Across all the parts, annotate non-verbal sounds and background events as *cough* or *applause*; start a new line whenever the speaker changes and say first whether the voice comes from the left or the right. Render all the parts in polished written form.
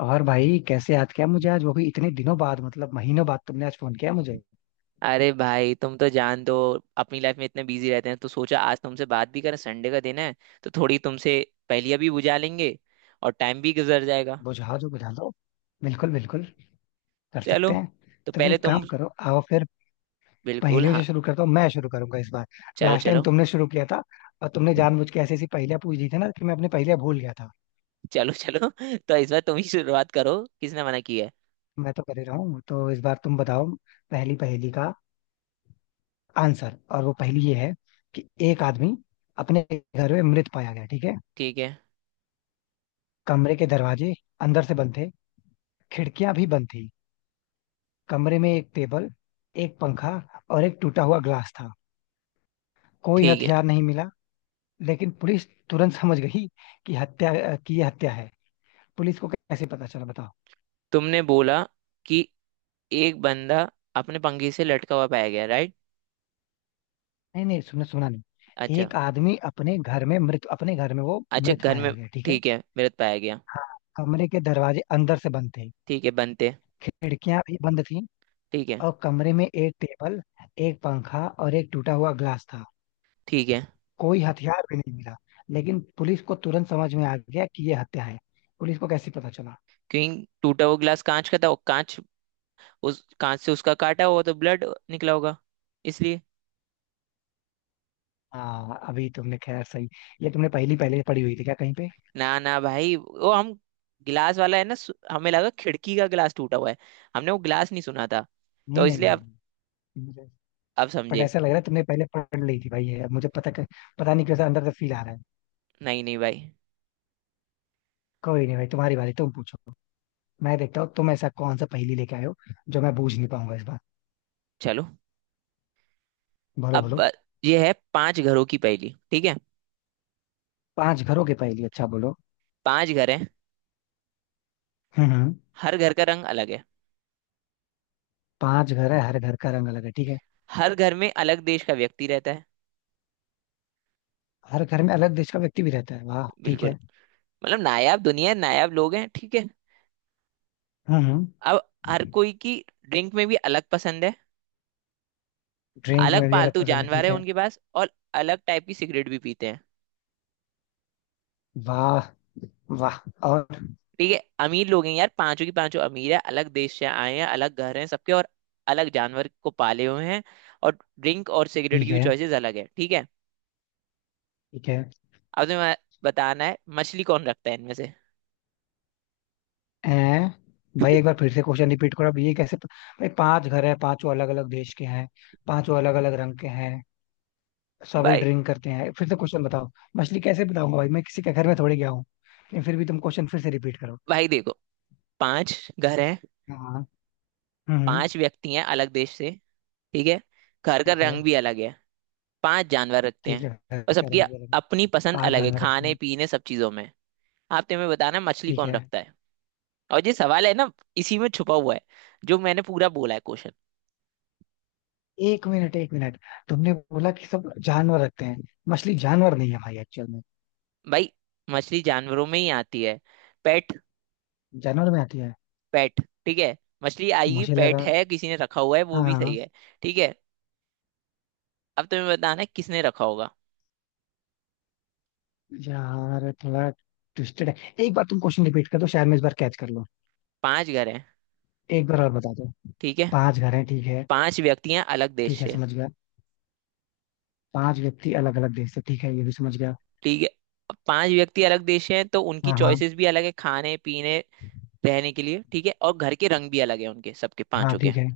left: और भाई कैसे याद किया मुझे आज, वो भी इतने दिनों बाद, मतलब महीनों बाद तुमने आज फोन किया मुझे।
right: अरे भाई तुम तो जान दो। अपनी लाइफ में इतने बिजी रहते हैं तो सोचा आज तुमसे बात भी करें, संडे का दिन है तो थोड़ी तुमसे पहेलियां भी बुझा लेंगे और टाइम भी गुजर जाएगा।
left: बुझाओ जो बुझा दो। बिल्कुल बिल्कुल, कर
right: चलो,
left: सकते हैं।
right: तो
left: तो फिर
right: पहले
left: एक
right: तुम।
left: काम करो, आओ फिर
right: बिल्कुल
left: पहेलियों
right: हाँ।
left: से शुरू करता हूँ, मैं शुरू करूंगा इस बार।
right: चलो
left: लास्ट टाइम
right: चलो
left: तुमने शुरू किया था और तुमने जानबूझ के ऐसी ऐसी पहेलियां पूछ दी थी ना कि मैं अपनी पहेलियां भूल गया था।
right: चलो चलो *laughs* तो इस बार तुम ही शुरुआत करो, किसने मना किया है।
left: मैं तो कर ही रहा हूँ, तो इस बार तुम बताओ पहली पहेली का आंसर। और वो पहेली ये है कि एक आदमी अपने घर में मृत पाया गया, ठीक है।
right: ठीक है।
left: कमरे के दरवाजे अंदर से बंद थे, खिड़कियां भी बंद थी। कमरे में एक टेबल, एक पंखा और एक टूटा हुआ ग्लास था। कोई
right: ठीक है।
left: हथियार नहीं मिला, लेकिन पुलिस तुरंत समझ गई कि हत्या, की ये हत्या है। पुलिस को कैसे पता चला, बताओ।
right: तुमने बोला कि एक बंदा अपने पंखे से लटका हुआ पाया गया, राइट।
left: नहीं नहीं, सुना सुना नहीं।
right: अच्छा।
left: एक आदमी अपने घर में मृत, अपने घर में वो
right: अच्छा,
left: मृत
right: घर में।
left: पाया गया, ठीक है।
right: ठीक है, मृत पाया गया।
left: हाँ, कमरे के दरवाजे अंदर से बंद थे,
right: ठीक है बनते।
left: खिड़कियां भी बंद थी,
right: ठीक है।
left: और कमरे में एक टेबल, एक पंखा और एक टूटा हुआ ग्लास था।
right: ठीक है।
left: कोई हथियार भी नहीं मिला, लेकिन पुलिस को तुरंत समझ में आ गया कि ये हत्या है। पुलिस को कैसे पता चला?
right: क्योंकि टूटा हुआ गिलास कांच का था और कांच, उस कांच से उसका काटा होगा तो ब्लड निकला होगा, इसलिए।
left: हाँ अभी तुमने खैर सही। ये तुमने पहली पहले पढ़ी हुई थी क्या कहीं पे?
right: ना ना भाई, वो हम गिलास वाला है ना, हमें लगा खिड़की का गिलास टूटा हुआ है, हमने वो गिलास नहीं सुना था।
left: नहीं
right: तो
left: नहीं
right: इसलिए
left: नहीं
right: अब
left: नहीं, मुझे
right: अब
left: बट
right: समझे।
left: ऐसा लग रहा है तुमने पहले पढ़ ली थी भाई ये, अब मुझे पता नहीं कैसा अंदर से फील आ रहा है।
right: नहीं नहीं भाई।
left: कोई नहीं भाई, तुम्हारी बारी, तुम पूछो। मैं देखता हूँ तुम ऐसा कौन सा पहेली लेके आए हो जो मैं बूझ नहीं पाऊंगा इस बार।
right: चलो।
left: बोलो
right: अब
left: बोलो।
right: ब- ये है पांच घरों की पहेली, ठीक है।
left: पांच घरों की पहेली, अच्छा बोलो।
right: पांच घर हैं,
left: हम्म।
right: हर घर का रंग अलग है,
left: पांच घर है, हर घर का रंग अलग है, ठीक है।
right: हर घर में अलग देश का व्यक्ति रहता है।
left: हर घर में अलग देश का व्यक्ति भी रहता है, वाह ठीक
right: बिल्कुल।
left: है।
right: मतलब नायाब दुनिया है, नायाब लोग हैं, ठीक है।
left: हम्म।
right: अब हर कोई की ड्रिंक में भी अलग पसंद है,
left: ड्रिंक
right: अलग
left: में भी अलग
right: पालतू
left: पसंद है,
right: जानवर
left: ठीक
right: है
left: है।
right: उनके पास, और अलग टाइप की सिगरेट भी पीते हैं।
left: वाह वाह। और
right: ठीक है, अमीर लोग हैं यार, पांचों की पांचों अमीर है, अलग देश से आए हैं, अलग घर हैं सबके, और अलग जानवर को पाले हुए हैं, और ड्रिंक और सिगरेट
left: ठीक
right: की भी
left: है,
right: चॉइसेस अलग है, ठीक है।
left: ठीक है।
right: अब तुम्हें बताना है मछली कौन रखता है इनमें से।
left: हैं? भाई एक बार फिर से क्वेश्चन रिपीट करो, अब ये भाई पांच घर है, पांचों अलग अलग देश के हैं, पांचों अलग अलग रंग के हैं, सभी
right: भाई
left: ड्रिंक करते हैं, फिर से क्वेश्चन बताओ। मछली कैसे बताऊंगा भाई, मैं किसी के घर में थोड़ी गया हूँ। लेकिन फिर भी तुम क्वेश्चन फिर से रिपीट करो।
right: भाई देखो, पांच घर हैं,
left: हाँ, हम्म।
right: पांच व्यक्ति हैं अलग देश से, ठीक है। घर का
left: ठीक है,
right: रंग भी अलग है, पांच जानवर रखते
left: ठीक
right: हैं,
left: है, घर
right: और
left: का
right: सबकी
left: रंग भी अलग है।
right: अपनी पसंद
left: पांच
right: अलग है
left: जानवर रखते
right: खाने
left: हैं,
right: पीने सब चीजों में। आप तुम्हें बताना है, मछली
left: ठीक
right: कौन
left: है।
right: रखता है, और ये सवाल है ना, इसी में छुपा हुआ है, जो मैंने पूरा बोला है क्वेश्चन।
left: एक मिनट एक मिनट, तुमने बोला कि सब जानवर रखते हैं। मछली जानवर नहीं है भाई एक्चुअल में।
right: भाई मछली जानवरों में ही आती है। पेट।
left: जानवर में आती है?
right: पेट, ठीक है। मछली आएगी,
left: मुझे
right: पेट
left: लगा,
right: है, किसी ने रखा हुआ है वो भी सही
left: हाँ।
right: है। ठीक है, अब तुम्हें बताना है किसने रखा होगा।
left: यार थोड़ा ट्विस्टेड है। एक बार तुम क्वेश्चन रिपीट कर दो, शायद मैं इस बार कैच कर लूं।
right: पांच घर हैं,
left: एक बार और बता दो।
right: ठीक है।
left: पांच घर हैं, ठीक है।
right: पांच व्यक्ति हैं अलग
left: ठीक
right: देश
left: है
right: से,
left: समझ गया, पांच व्यक्ति अलग अलग देश से, ठीक है ये भी समझ गया।
right: ठीक है। अब पांच व्यक्ति अलग देश से हैं, तो उनकी
left: हाँ हाँ।
right: चॉइसेस भी अलग है खाने पीने रहने के लिए, ठीक है। और घर के रंग भी अलग है उनके, सबके
left: हाँ
right: पांचों के।
left: ठीक है।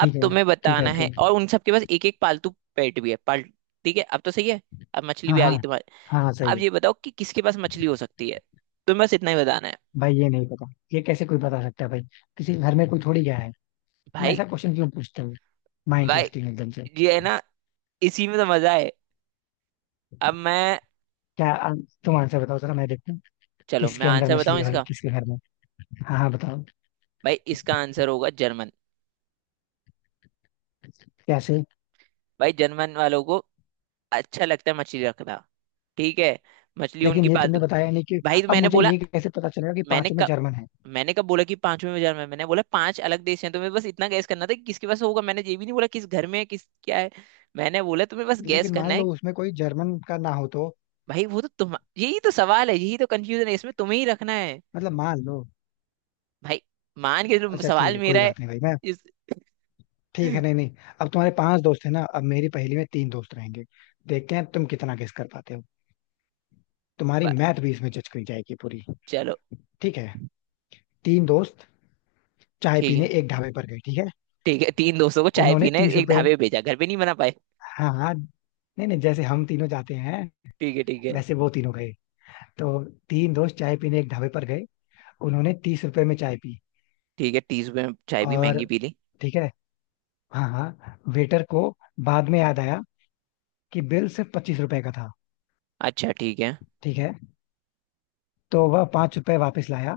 right: अब
left: है,
right: तुम्हें
left: ठीक है
right: बताना
left: ओके।
right: है, और उन सबके पास एक एक पालतू पेट भी है पाल, ठीक है। अब तो सही है, अब मछली
left: हाँ
right: भी आ
left: हाँ।
right: गई तुम्हारे।
left: हाँ हाँ सही
right: अब
left: है।
right: ये बताओ कि किसके पास मछली हो सकती है, तुम्हें बस इतना ही बताना है।
left: भाई ये नहीं पता, ये कैसे कोई बता सकता है भाई? किसी घर में कोई थोड़ी गया है। तुम
right: भाई
left: ऐसा क्वेश्चन क्यों पूछते हो? माइंड
right: भाई
left: ट्विस्टिंग एकदम से।
right: ये है ना, इसी में तो मजा है। अब मैं
left: क्या आ, तुम आंसर बताओ जरा मैं देखता हूँ।
right: चलो मैं
left: किसके अंदर
right: आंसर
left: मछली
right: बताऊं
left: है भाई,
right: इसका।
left: किसके घर में? हाँ हाँ बताओ।
right: भाई इसका आंसर होगा जर्मन।
left: कैसे?
right: भाई जर्मन वालों को अच्छा लगता है मछली रखना, ठीक है। मछली
left: लेकिन
right: उनकी
left: ये तुमने
right: पालतू।
left: बताया नहीं कि,
right: भाई तो
left: अब
right: मैंने
left: मुझे
right: बोला,
left: ये कैसे पता चलेगा कि
right: मैंने
left: पांचों में
right: कब
left: जर्मन है?
right: मैंने कब बोला कि पांचवें बाजार में, मैंने बोला पांच अलग देश हैं, तुम्हें बस इतना गैस करना था कि किसके पास होगा, मैंने ये भी नहीं बोला किस घर में है किस क्या है। मैंने बोला तुम्हें बस गैस
left: लेकिन
right: करना
left: मान लो
right: है।
left: उसमें कोई जर्मन का ना हो तो?
right: भाई वो तो तुम, यही तो सवाल है, यही तो कंफ्यूजन है, इसमें तुम्हें ही रखना है।
left: मतलब मान लो,
right: भाई मान के चलो
left: अच्छा ठीक
right: सवाल
left: है
right: मेरा
left: कोई
right: है।
left: बात नहीं भाई मैं,
right: इस
left: ठीक है, नहीं नहीं।
right: *laughs*
left: अब तुम्हारे पांच दोस्त हैं ना, अब मेरी पहेली में तीन दोस्त रहेंगे। देखते हैं तुम कितना गेस कर पाते हो। तुम्हारी
right: बा-
left: मैथ भी इसमें जज करी जाएगी पूरी।
right: चलो।
left: ठीक है, तीन दोस्त चाय
right: ठीक
left: पीने
right: है।
left: एक ढाबे पर गए, ठीक है।
right: ठीक है तीन दोस्तों को चाय
left: उन्होंने
right: पीने
left: तीस
right: एक
left: रुपए
right: ढाबे पे भेजा, घर पे नहीं बना पाए।
left: हाँ हाँ नहीं नहीं, जैसे हम तीनों जाते हैं
right: ठीक है ठीक है।
left: वैसे वो तीनों गए, तो तीन दोस्त चाय पीने एक ढाबे पर गए, उन्होंने 30 रुपए में चाय पी।
right: ठीक है, तीस रुपये में चाय भी
left: और
right: महंगी पी ली।
left: ठीक है, हाँ हाँ, वेटर को बाद में याद आया कि बिल सिर्फ 25 रुपए का था,
right: अच्छा ठीक है।
left: ठीक है। तो वह 5 रुपए वापस लाया,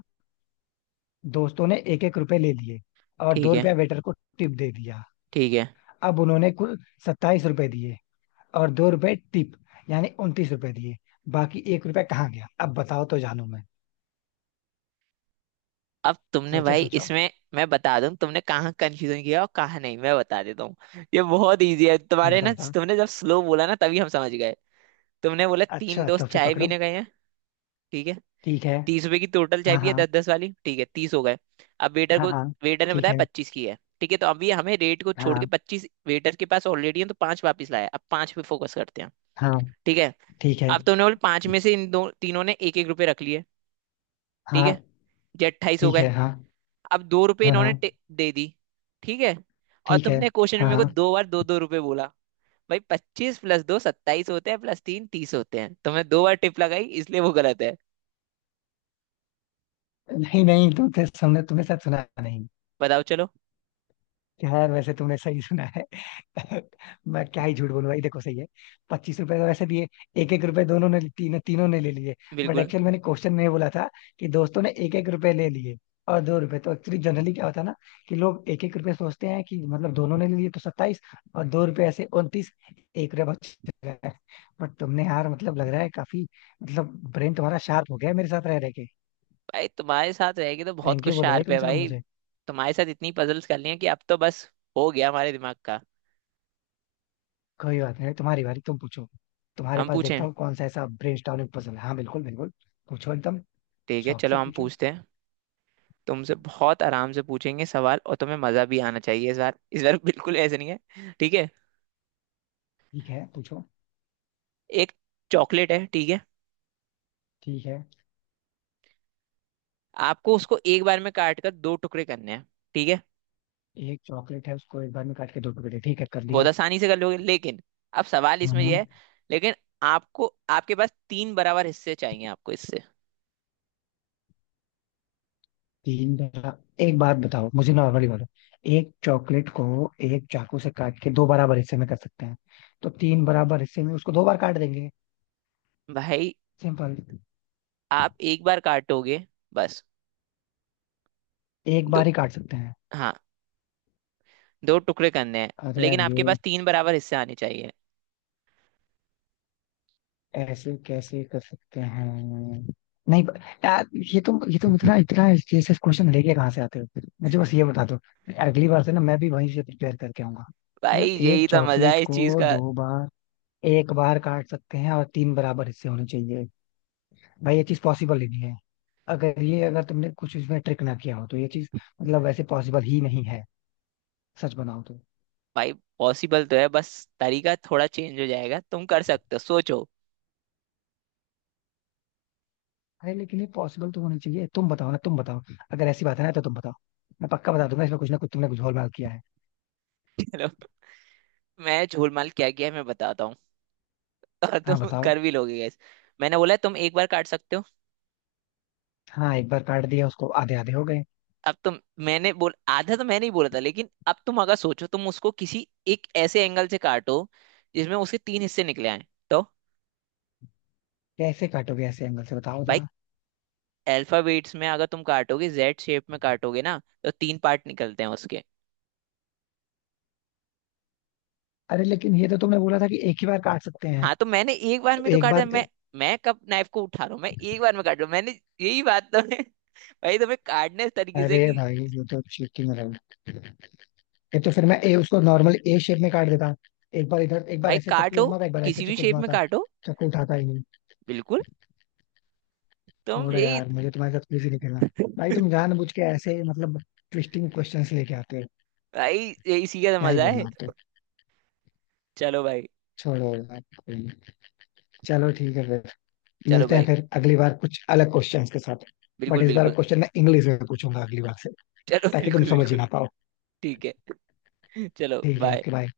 left: दोस्तों ने एक एक रुपए ले लिए और
right: ठीक
left: दो
right: है।
left: रुपया वेटर को टिप दे दिया।
right: ठीक है।
left: अब उन्होंने कुल 27 रुपए दिए, और 2 रुपए टिप, यानी 29 रुपए दिए। बाकी एक रुपया कहाँ गया, अब बताओ तो जानू मैं।
right: अब तुमने
left: सोचो
right: भाई
left: सोचो।
right: इसमें, मैं बता दूं तुमने कहाँ कंफ्यूजन किया और कहाँ नहीं, मैं बता देता हूँ। ये बहुत इजी है
left: हम
right: तुम्हारे
left: बताओ
right: ना,
left: बताओ।
right: तुमने जब स्लो बोला ना तभी हम समझ गए। तुमने बोला तीन
left: अच्छा तो
right: दोस्त
left: फिर
right: चाय
left: पकड़ो,
right: पीने गए हैं। ठीक है,
left: ठीक है।
right: तीस रुपए की टोटल चाय
left: हाँ
right: पी है,
left: हाँ,
right: दस दस वाली, ठीक है, तीस हो गए। अब वेटर
left: हाँ
right: को,
left: हाँ,
right: वेटर ने
left: ठीक
right: बताया
left: है,
right: पच्चीस की है, ठीक है, तो अभी हमें रेट को छोड़ के
left: हाँ
right: पच्चीस वेटर के पास ऑलरेडी है, तो पांच वापस लाया, अब पांच पे फोकस करते हैं,
left: हाँ,
right: ठीक है।
left: ठीक है,
right: अब तुमने बोले पांच में से इन दो, तीनों ने एक एक रुपये रख लिए, ठीक है,
left: हाँ,
right: ये अट्ठाईस हो
left: ठीक
right: गए।
left: है, हाँ
right: अब दो रुपए
left: हाँ,
right: इन्होंने
left: हाँ
right: दे दी, ठीक है। और
left: ठीक है,
right: तुमने क्वेश्चन में
left: हाँ
right: मेरे को
left: हाँ।
right: दो बार दो दो रुपए बोला। भाई पच्चीस प्लस दो सत्ताईस होते हैं, प्लस तीन तीस होते हैं, तुमने दो बार टिप लगाई इसलिए वो गलत है।
left: नहीं नहीं, तुम तो तुमने तुमने शायद सुना नहीं।
right: बताओ चलो।
left: यार वैसे तुमने सही सुना है। *laughs* मैं क्या ही झूठ बोलूं भाई, देखो सही है। 25 रुपए का वैसे दिए, एक एक रुपए दोनों ने, तीनों तीनों ने ले लिए। बट
right: बिल्कुल।
left: एक्चुअल मैंने क्वेश्चन में ये बोला था कि दोस्तों ने एक एक रुपए ले लिए और दो रुपए, तो एक्चुअली जनरली क्या होता है ना कि लोग एक एक रुपए सोचते हैं, कि मतलब दोनों ने ले लिए तो 27, और दो रुपए ऐसे 29, एक रुपया बच गया। बट तुमने यार, मतलब लग रहा है काफी, मतलब ब्रेन तुम्हारा शार्प हो गया है मेरे साथ रह रहे के।
right: भाई तुम्हारे साथ रहेगी तो बहुत
left: थैंक
right: कुछ
left: यू बोलो भाई
right: शार्प
left: कम
right: है
left: से कम
right: भाई।
left: मुझे।
right: तुम्हारे साथ इतनी पजल्स कर ली हैं कि अब तो बस हो गया हमारे दिमाग का।
left: कोई बात नहीं, तुम्हारी बारी तुम पूछो। तुम्हारे
right: हम
left: पास देखता
right: पूछें।
left: हूँ कौन सा ऐसा ब्रेनस्टॉर्मिंग पजल है। हाँ बिल्कुल बिल्कुल। पूछो एकदम,
right: ठीक है
left: शौक से
right: चलो हम
left: पूछो।
right: पूछते हैं। तुमसे बहुत आराम से पूछेंगे सवाल, और तुम्हें मजा भी आना चाहिए इस बार, इस बार बिल्कुल ऐसे नहीं है, ठीक है।
left: ठीक है पूछो।
right: एक चॉकलेट है, ठीक है।
left: ठीक है।
right: आपको उसको एक बार में काट कर दो टुकड़े करने हैं, ठीक है।
left: एक चॉकलेट है उसको एक बार में काट के दो टुकड़े, ठीक है कर
right: बहुत
left: दिया।
right: आसानी से कर लोगे, लेकिन अब सवाल इसमें यह
left: हम्म।
right: है, लेकिन आपको, आपके पास तीन बराबर हिस्से चाहिए आपको इससे।
left: तीन बार? एक बात बताओ मुझे नॉर्मली बोलो, एक चॉकलेट को एक चाकू से काट के दो बराबर हिस्से में कर सकते हैं, तो तीन बराबर हिस्से में उसको दो बार काट देंगे,
right: भाई
left: सिंपल।
right: आप एक बार काटोगे बस,
left: एक बार
right: दो,
left: ही काट सकते हैं?
right: हाँ दो टुकड़े करने हैं,
left: अरे यार
right: लेकिन आपके
left: ये,
right: पास तीन बराबर हिस्से आने चाहिए।
left: ऐसे कैसे कर सकते हैं? नहीं ब- यार ये तुम इतना इतना ऐसे क्वेश्चन लेके कहाँ से आते हो, मुझे बस ये बता दो, अगली बार से ना मैं भी वहीं से प्रिपेयर करके आऊंगा।
right: भाई
left: मतलब एक
right: यही तो मजा
left: चॉकलेट
right: है इस चीज
left: को
right: का।
left: दो बार, एक बार काट सकते हैं और तीन बराबर हिस्से होने चाहिए, भाई ये चीज पॉसिबल ही नहीं है। अगर ये, अगर तुमने कुछ इसमें ट्रिक ना किया हो तो ये चीज मतलब वैसे पॉसिबल ही नहीं है, सच बनाओ तो।
right: भाई पॉसिबल तो है, बस तरीका थोड़ा चेंज हो जाएगा, तुम कर सकते हो सोचो।
left: अरे लेकिन ये पॉसिबल तो होनी चाहिए, तुम बताओ ना, तुम बताओ, अगर ऐसी बात है ना तो तुम बताओ। मैं पक्का बता दूंगा इसमें कुछ ना कुछ, तुमने कुछ झोलमाल किया है।
right: चलो मैं झोलमाल क्या किया है मैं बताता हूँ, और
left: हाँ
right: तुम
left: बताओ।
right: कर भी लोगे guys। मैंने बोला है, तुम एक बार काट सकते हो।
left: हाँ एक बार काट दिया, उसको आधे आधे हो गए।
right: अब तुम, मैंने बोल आधा तो मैंने ही बोला था, लेकिन अब तुम अगर सोचो, तुम उसको किसी एक ऐसे एंगल से काटो जिसमें उसके तीन हिस्से निकले आए तो।
left: कैसे काटोगे ऐसे एंगल से बताओ
right: भाई
left: जरा?
right: अल्फाबेट्स में अगर तुम काटोगे, जेड शेप में काटोगे ना, तो तीन पार्ट निकलते हैं उसके।
left: अरे लेकिन ये तो तुमने बोला था कि एक ही बार काट सकते हैं।
right: हाँ तो मैंने एक बार
left: तो
right: में तो
left: एक
right: काटा
left: बार,
right: है। मैं कब नाइफ को उठा रहा हूँ, मैं एक बार में काट रहा हूँ मैंने, यही बात तो है भाई। तुम्हें काटने इस तरीके
left: अरे
right: से कि,
left: भाई ये तो चीटिंग है। ये तो फिर मैं ए उसको नॉर्मल ए शेप में काट देता, एक बार इधर, एक बार
right: भाई
left: ऐसे चक्कू
right: काटो
left: घुमाता, एक बार ऐसे
right: किसी भी
left: चक्कू
right: शेप में
left: घुमाता,
right: काटो।
left: चक्कू उठाता ही नहीं।
right: बिल्कुल, तुम
left: छोड़ो
right: यही।
left: यार, मुझे तुम्हारे साथ कुछ ही नहीं खेलना। भाई
right: *laughs*
left: तुम जानबूझ के ऐसे, मतलब ट्विस्टिंग क्वेश्चंस लेके आते हो।
right: भाई यही, इसी का तो
left: क्या ही
right: मजा
left: बोलना
right: है।
left: आपको।
right: चलो भाई।
left: छोड़ो यार, कोई नहीं। चलो ठीक है फिर,
right: चलो
left: मिलते हैं
right: भाई,
left: फिर अगली बार कुछ अलग क्वेश्चंस के साथ। बट
right: बिल्कुल
left: इस बार
right: बिल्कुल।
left: क्वेश्चन मैं इंग्लिश में पूछूंगा अगली बार से,
right: चलो
left: ताकि तुम
right: बिल्कुल
left: समझ ही
right: बिल्कुल।
left: ना पाओ।
right: ठीक है। *laughs* चलो
left: ठीक है,
right: बाय।
left: Okay bye.